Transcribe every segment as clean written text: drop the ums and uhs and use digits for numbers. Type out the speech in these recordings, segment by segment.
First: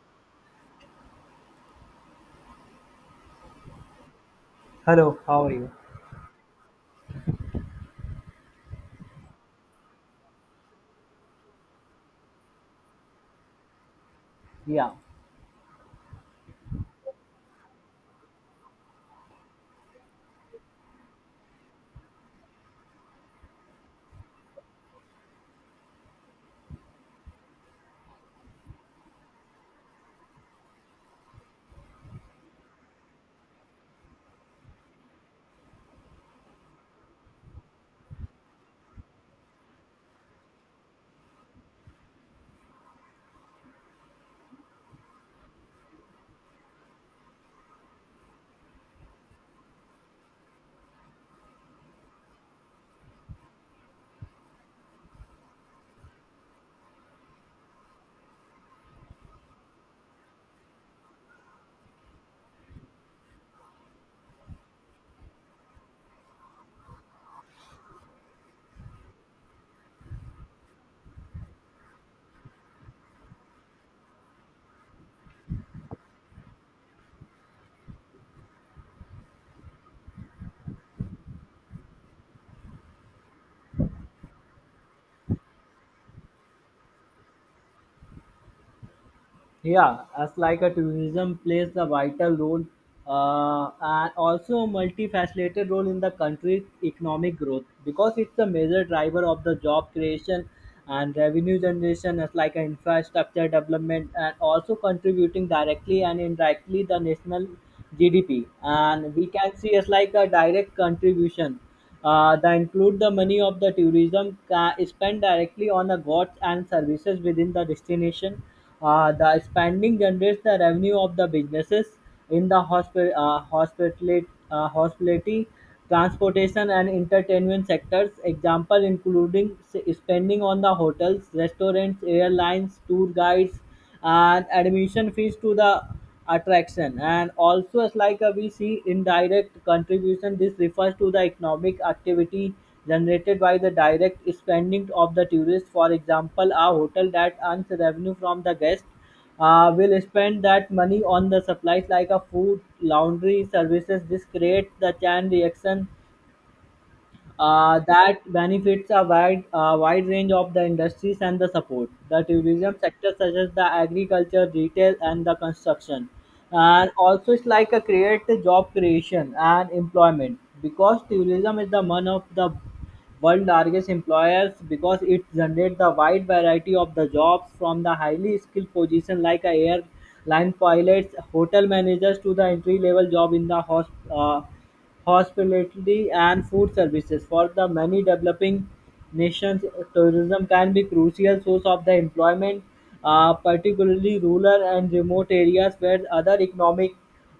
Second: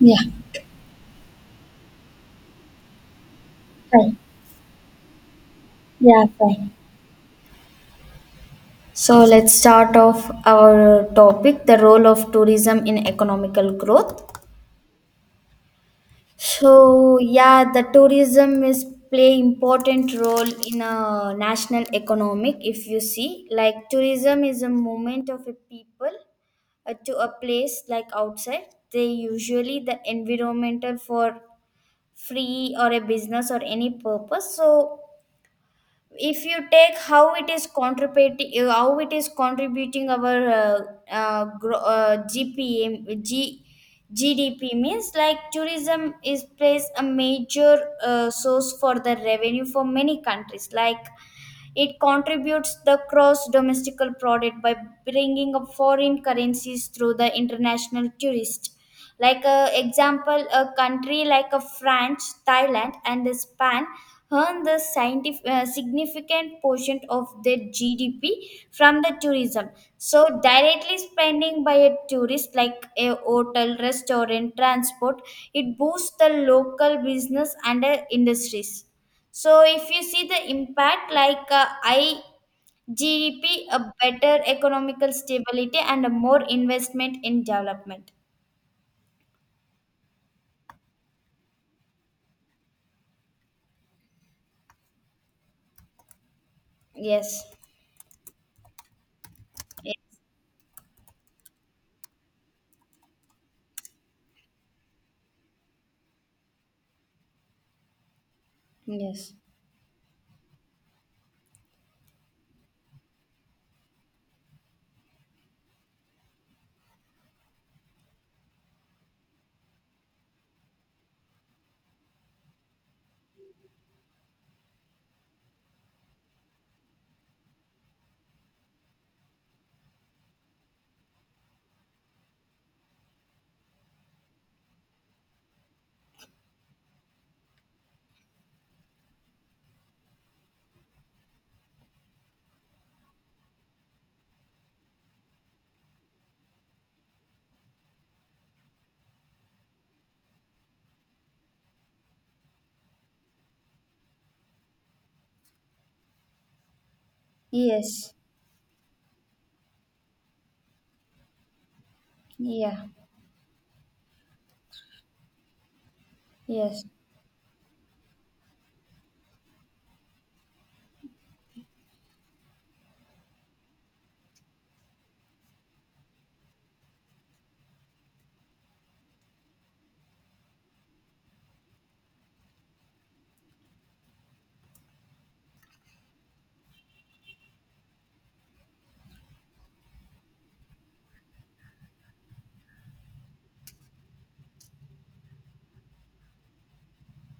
Yeah, fine. Hello, how are you? Yeah, fine. So let's start off our topic the role of tourism in economical growth. Yeah. So yeah, the tourism is play important role in a national economic if you see like tourism is a movement of a people to a place like outside they usually the environmental for free or a business or any purpose so if you take how it is contributing our uh, gro- uh, gpm G, GDP means like tourism is plays a major source for the revenue for many countries like it contributes the gross domestic product by bringing up foreign currencies through the international tourist. Like a example, a country like a France, Thailand, and Spain earn the significant portion of their GDP from the tourism. So directly spending by a tourist like a hotel, restaurant, transport, it boosts the local business and industries. So if you see the impact like I G D P, a better economical stability and a more investment in development. Yeah, as like a tourism plays a vital role and also multifaceted role in the country's economic Yes. growth because it's a major driver of the job Yes. creation and revenue generation as like an infrastructure development and also contributing directly and indirectly the national GDP. And we Yes. can see as like a direct contribution that include the money of the tourism spent directly on the goods and services within the destination. Uh, the spending generates the revenue of the businesses in the hospitality, transportation, and entertainment sectors. Example including spending on the hotels, restaurants, airlines, tour guides, and admission fees to the attraction, and also as like we see indirect contribution. This refers to the economic activity generated by the direct spending of the tourist. For example, a hotel that earns revenue from the guest will spend that money on the supplies like a food laundry services. This creates the chain reaction Yes. that benefits a wide range of the industries and the support. The tourism Yeah. sector, such as the agriculture, retail, and the construction, Yes. and also it's like a create the job creation and employment because tourism is the one of the world largest employers because it generates the wide variety of the jobs from the highly skilled position like a airline pilots, hotel managers, to the entry level job in the hospitality and food services. For the many developing nations, tourism can be crucial source of the employment, particularly rural and remote areas where other economic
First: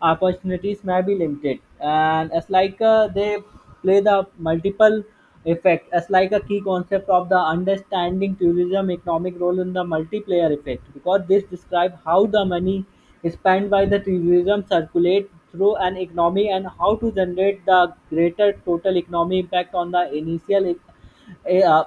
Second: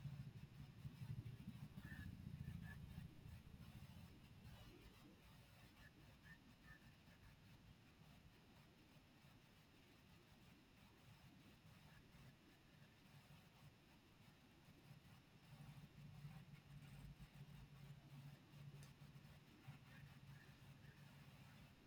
opportunities may be limited. And it's like they play the multiple effect as like a key concept of the understanding tourism economic role in the multiplayer effect because this describe how the money spent by the tourism circulate through an economy and how to generate the greater total economy impact on the initial uh,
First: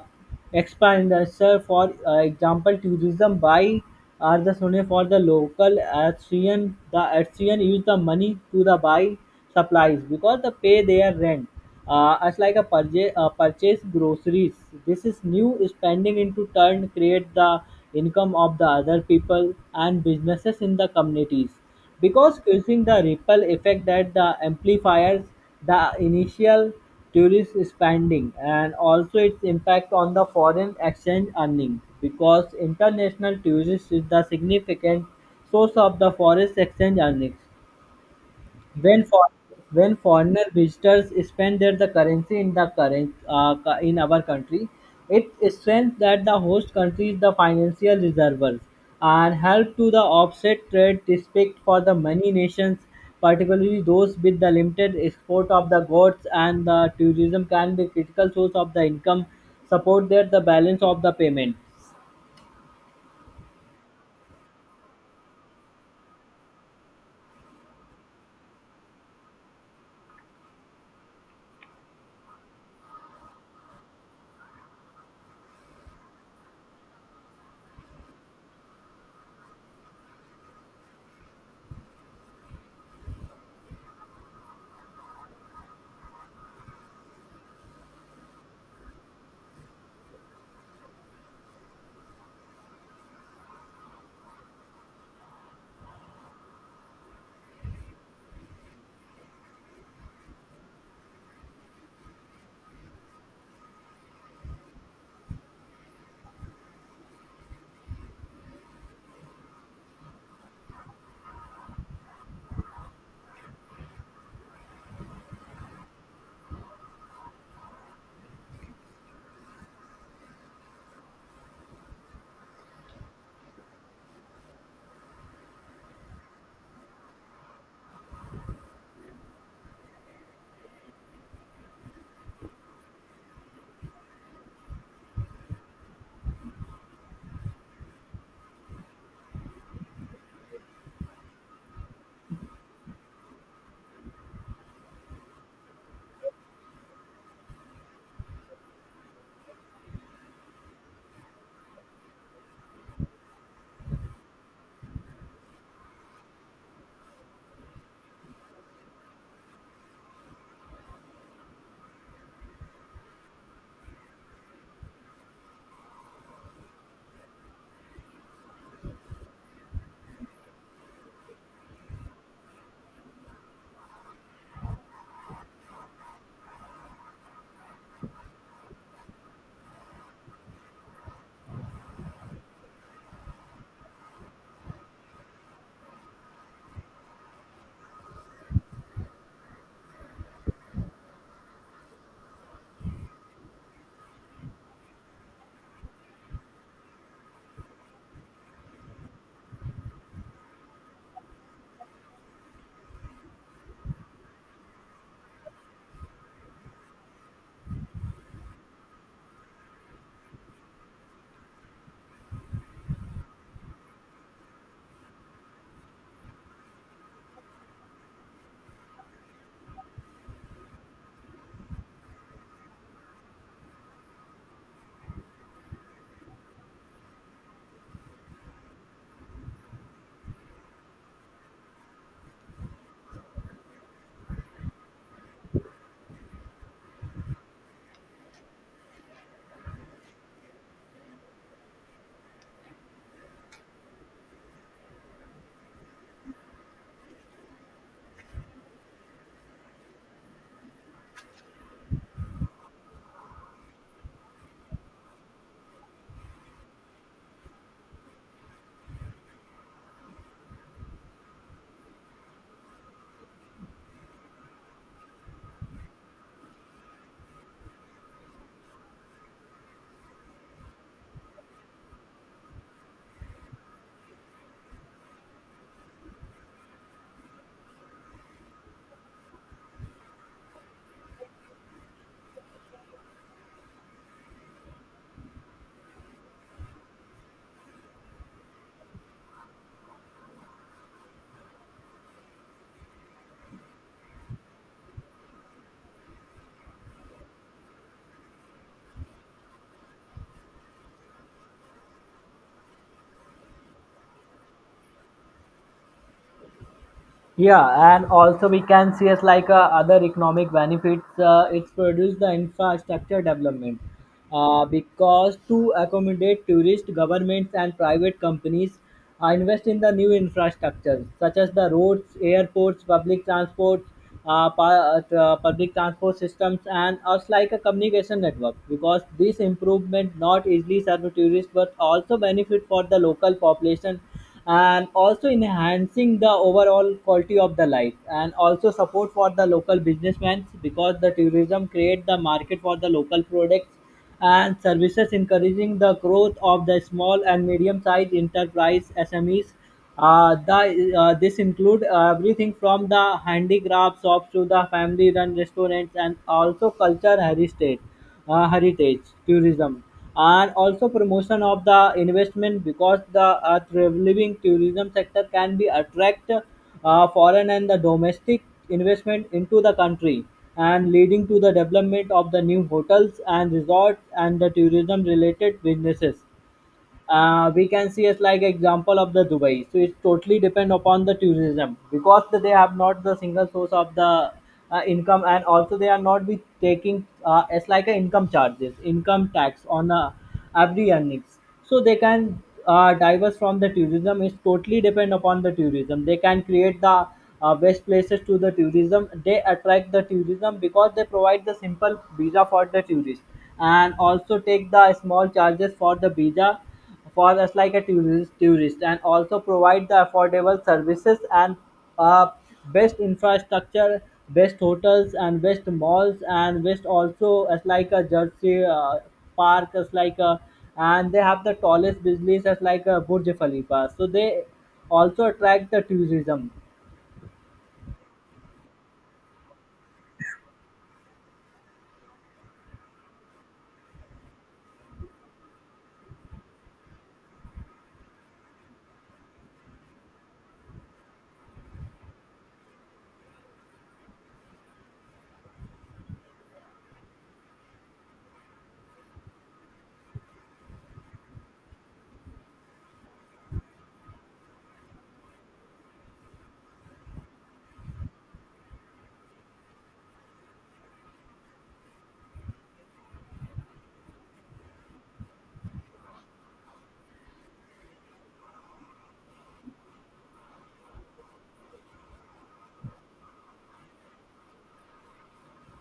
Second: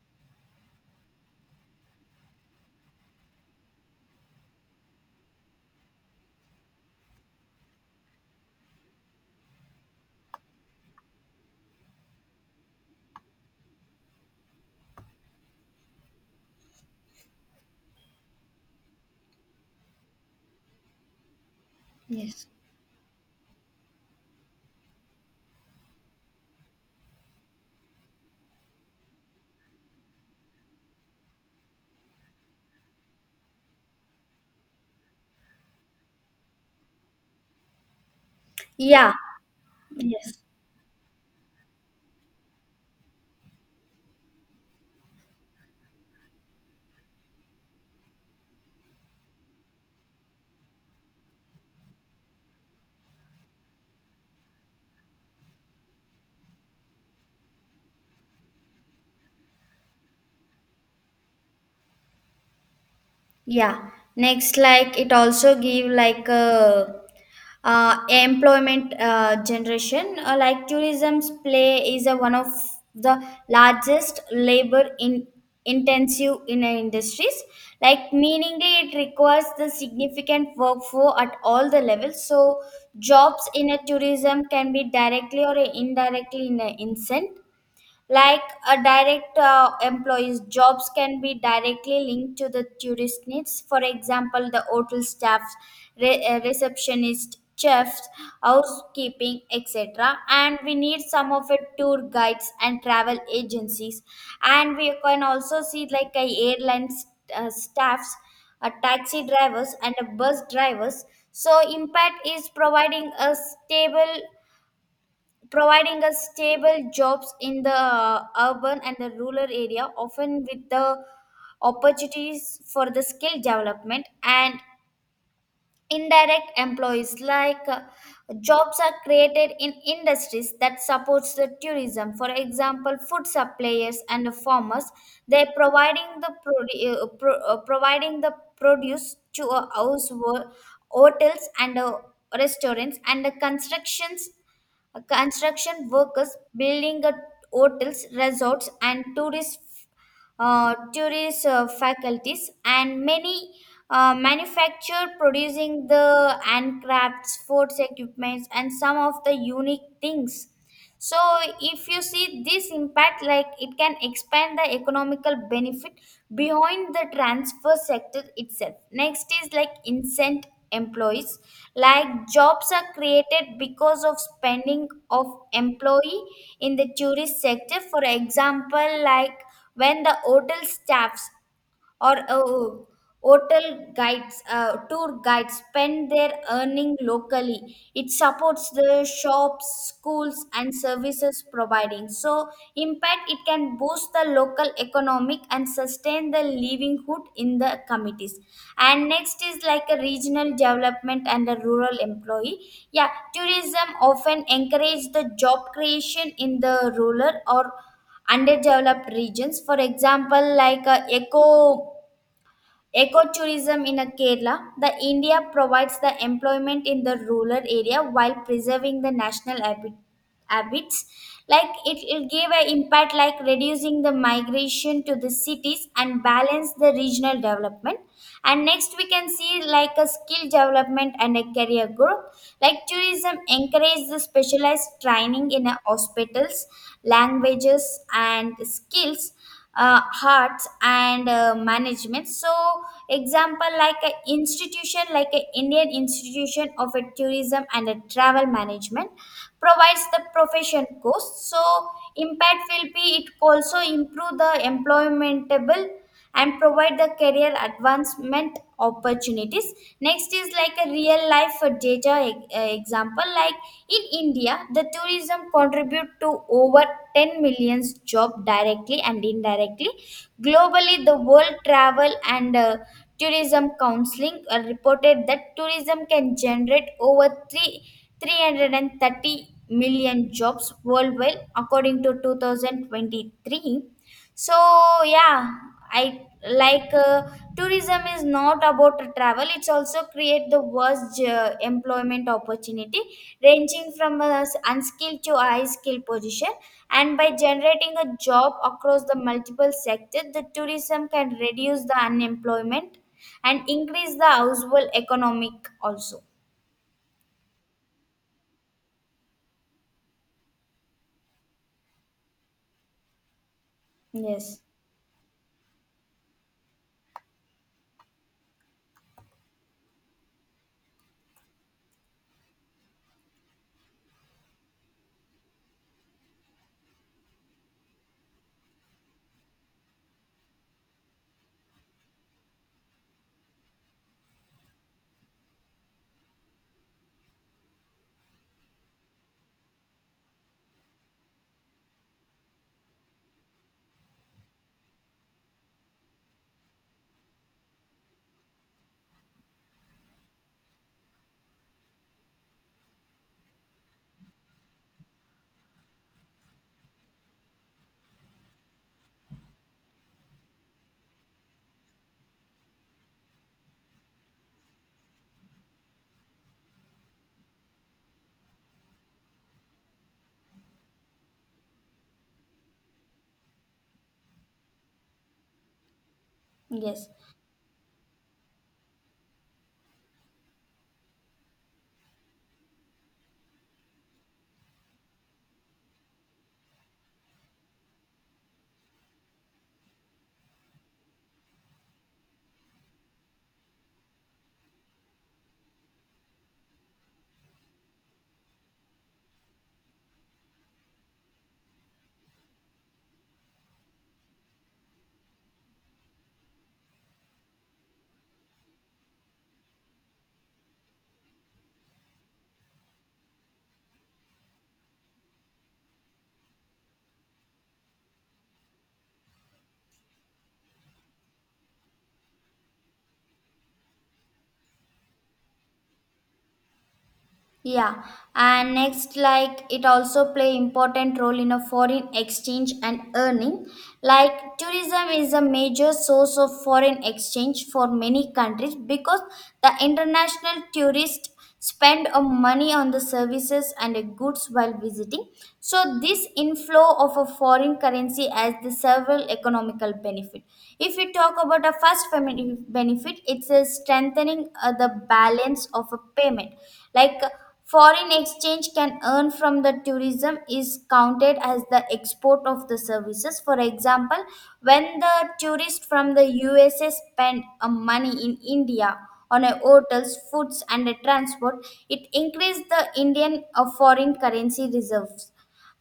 expand. So, for example, tourism buy are the money for the local Austrian. The Austrian use the money to the buy supplies because they pay their rent. As like purchase groceries. This is new spending into turn create the income of the other people and businesses in the communities because Yes. using the ripple effect that the amplifiers the initial tourist spending, and also its impact on the foreign exchange earning because international tourists is the significant source of the foreign exchange earnings. When Yeah. for when Yes. foreigner visitors spend their the currency in the in our country, it strengthens that the host country is the financial reserves and help to the offset trade respect for the many nations, particularly those with the limited export of the goods, and the tourism can be critical source of the income, support their the balance of the payment. Yeah, next like it also give like a employment generation like tourism's play is a one of the largest labor in intensive in industries like meaningly it requires the significant workforce at all the levels so jobs in a tourism can be directly or indirectly in a incent like a direct employee's jobs can be directly linked to the tourist needs. For example, the hotel staff, receptionist, chefs, housekeeping, etc. And we need some of it tour guides and travel agencies. And we can also see like a airline staffs, a taxi drivers, and a bus drivers. So impact is providing us stable jobs in the urban and the rural area often with the opportunities for the skill development and indirect employees like jobs are created in industries that supports the tourism for example food suppliers and farmers they providing the produce to hotels and restaurants and the construction workers building hotels resorts and tourist tourist faculties, and many manufacture producing the handcrafts, sports equipments, and some of the unique things. So, if you see this impact, like it can expand the economical benefit beyond the transfer sector itself. Next is like incent employees like jobs are created because of spending of employee in the tourist sector for example like when the hotel staffs or hotel guides tour guides spend their earning locally it supports the shops schools and services providing so impact it can boost the local economic and sustain the livelihood in the committees and next is like a regional development and a rural employee yeah tourism often encourage the job creation in the rural or underdeveloped regions for example like ecotourism in Kerala the India provides the employment in the rural area while preserving the national habits like it gave an impact like reducing the migration to the cities and balance the regional development and next we can see like a skill development and a career growth like tourism encourage the specialized training in a hospitals languages and skills arts and management so example like an institution like an Indian institution of a tourism and a travel management provides the profession course so impact will be it also improve the employmentable and provide the career advancement opportunities next is like a real life data example like in India the tourism contribute to over 10 millions job directly and indirectly globally the world travel and tourism counseling reported that tourism can generate over 3 330 million jobs worldwide according to 2023 so yeah, I like tourism is not about travel. It's also create the worst employment opportunity, ranging from a unskilled to a high skilled position. And by generating a job across the multiple sectors, the tourism can reduce the unemployment and increase the household economic also. Yeah, and also we can see as like other economic benefits. It's produced the infrastructure development Yes, because to accommodate tourists, governments and private companies invest in the new infrastructure such as the roads, airports, public transport systems and us like a communication network because this improvement not easily serve tourists but also benefit for the local population, and also enhancing the overall quality of the life, and also support for the local businessmen because the tourism create the market for the local products and services, encouraging the growth of the small and medium-sized enterprise SMEs. This include everything from the handicraft shops to the family-run restaurants, and also heritage tourism, and also promotion of the investment because the thriving tourism sector can be attract foreign and the domestic investment into the country and leading to the development of the new hotels and resorts and the tourism related businesses. yes. We can see as like example of the Dubai. So it totally depend upon the tourism because they have not the single source of the income, and also they are not be taking as like a income charges income tax on every earnings, so they can diverse from the tourism. It's totally depend upon the tourism. They can create the best places to the tourism. They attract the tourism because they provide the simple visa for the tourist and also take the small charges for the visa for us like a tourist, and also provide the affordable services and uh, best infrastructure, best hotels, and best malls, and best also as like a jersey park as like a, and they have the tallest buildings as like a Burj Khalifa, so they also attract the tourism. Yeah, and next, like it also play important role in a foreign exchange and earning. Like tourism is a major source of foreign exchange for many countries because the international tourists spend a money on the services and the goods while visiting. So this inflow of a foreign currency has the several economical benefit. If we talk about a first benefit, it's a strengthening the balance of a payment like foreign exchange can earn from the tourism is counted as the export of the services. For example, when the tourists from the USA spend money in India on a hotels, foods, and a transport, it increases the Indian foreign currency reserves.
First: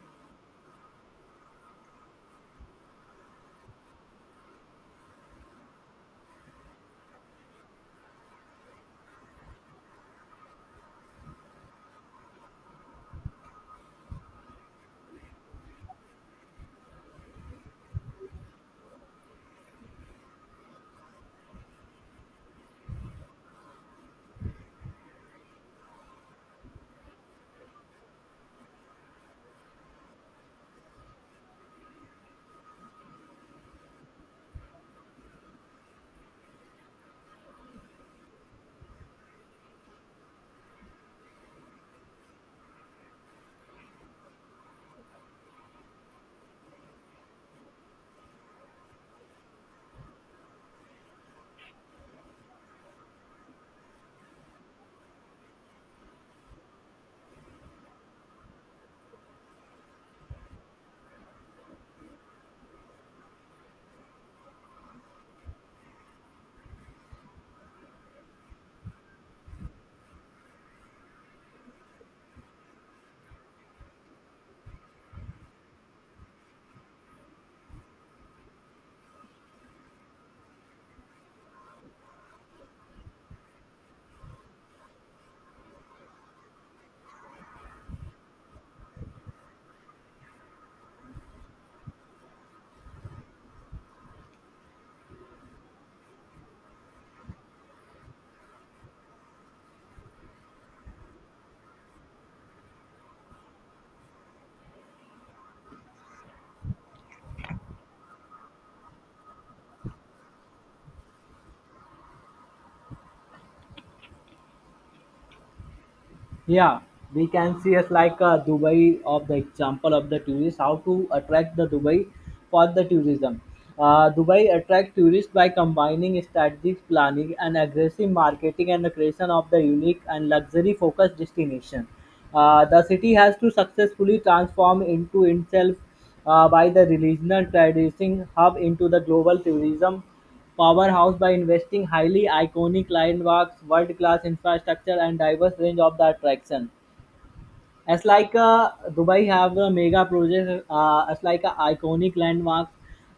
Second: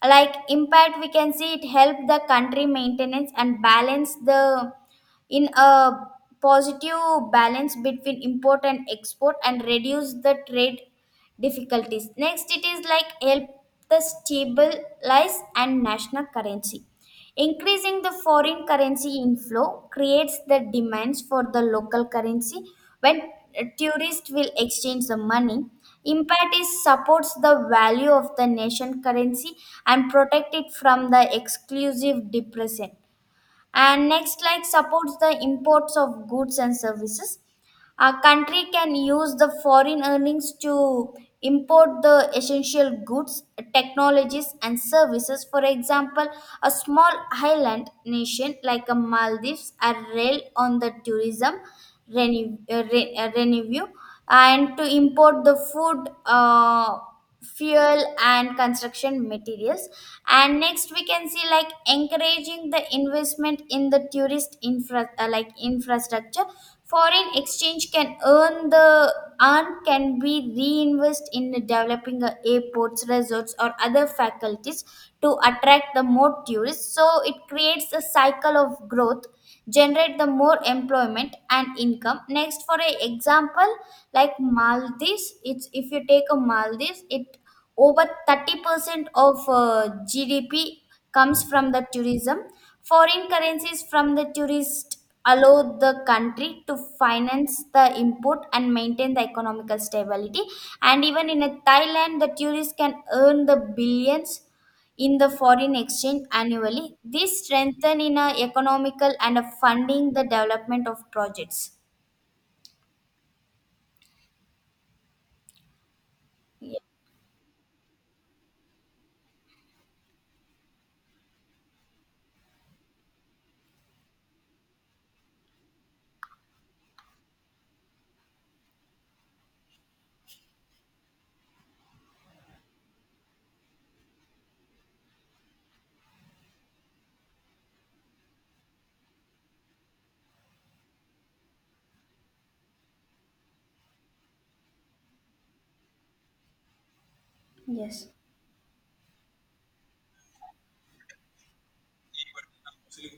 Like impact, we can see it help the country maintenance and balance the in a positive balance between import and export and reduce the trade difficulties. Next, it is like help the stabilize and national currency. Increasing the foreign currency inflow creates the demands for the local currency when tourists will exchange the money. Impact is supports the value of the nation currency and protect it from the exclusive depression and next like supports the imports of goods and services a country can use the foreign earnings to import the essential goods technologies and services for example a small island nation like a Maldives are rail on the tourism revenue and to import the food fuel and construction materials and next we can see like encouraging the investment in the tourist infra like infrastructure foreign exchange can earn the earn can be reinvested in developing airports resorts or other faculties to attract the more tourists so it creates a cycle of growth generate the more employment and income next for a example like maldives it's if you take a Maldives it over 30% of GDP comes from the tourism foreign currencies from the tourist allow the country to finance the import and maintain the economical stability and even in a Thailand the tourists can earn the billions in the foreign exchange annually. This strengthen in a economical and a funding the development of projects. Ye- Yeah, we can see as like Dubai of the example of the tourists, how to attract the Dubai for the tourism. Dubai attract tourists by combining strategic planning and aggressive marketing and the creation of the unique and luxury focused destination. The city has to successfully transform into itself by the regional trading hub into the global tourism powerhouse by investing highly iconic landmarks, world-class infrastructure, and diverse range of the attraction. As Yes, like Dubai have the mega projects, as like a iconic landmarks.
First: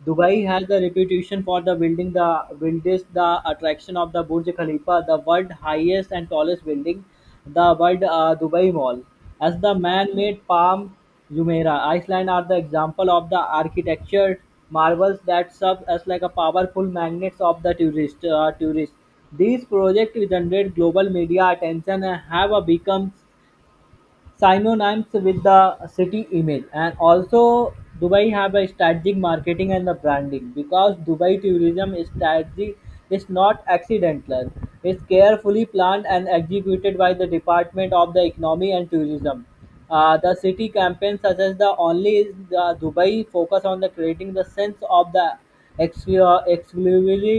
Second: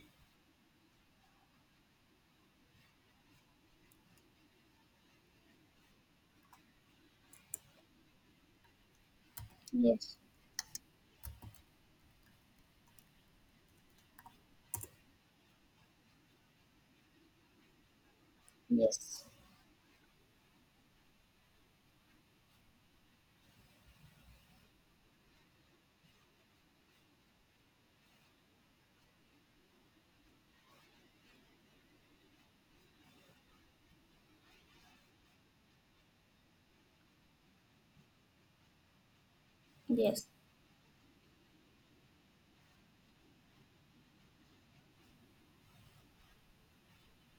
Dubai has the reputation for the building the buildest the attraction of the Burj Khalifa, the world highest and tallest building, the world Dubai Mall. As the yes, man-made palm Jumeirah, Iceland are the example of the architecture marvels that serve as like a powerful magnets of the tourists. yes, These projects generate global media attention and have a become synonyms with the city image, and also Dubai have a strategic marketing and the branding because Dubai tourism strategy is not accidental. It's carefully planned and executed by the department of the economy and tourism. Yes, The city campaign such as the only is the Dubai focus on the creating the sense of the exclusively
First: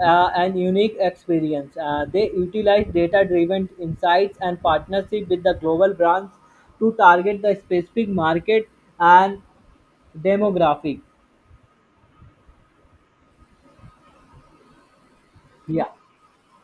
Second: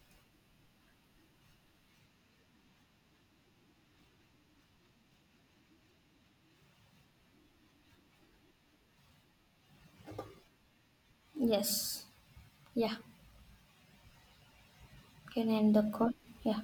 and unique experience. They utilize data-driven insights and partnership with the global brands to target the specific market and demographic. yes. Yeah, can end the Yeah. call. Yeah.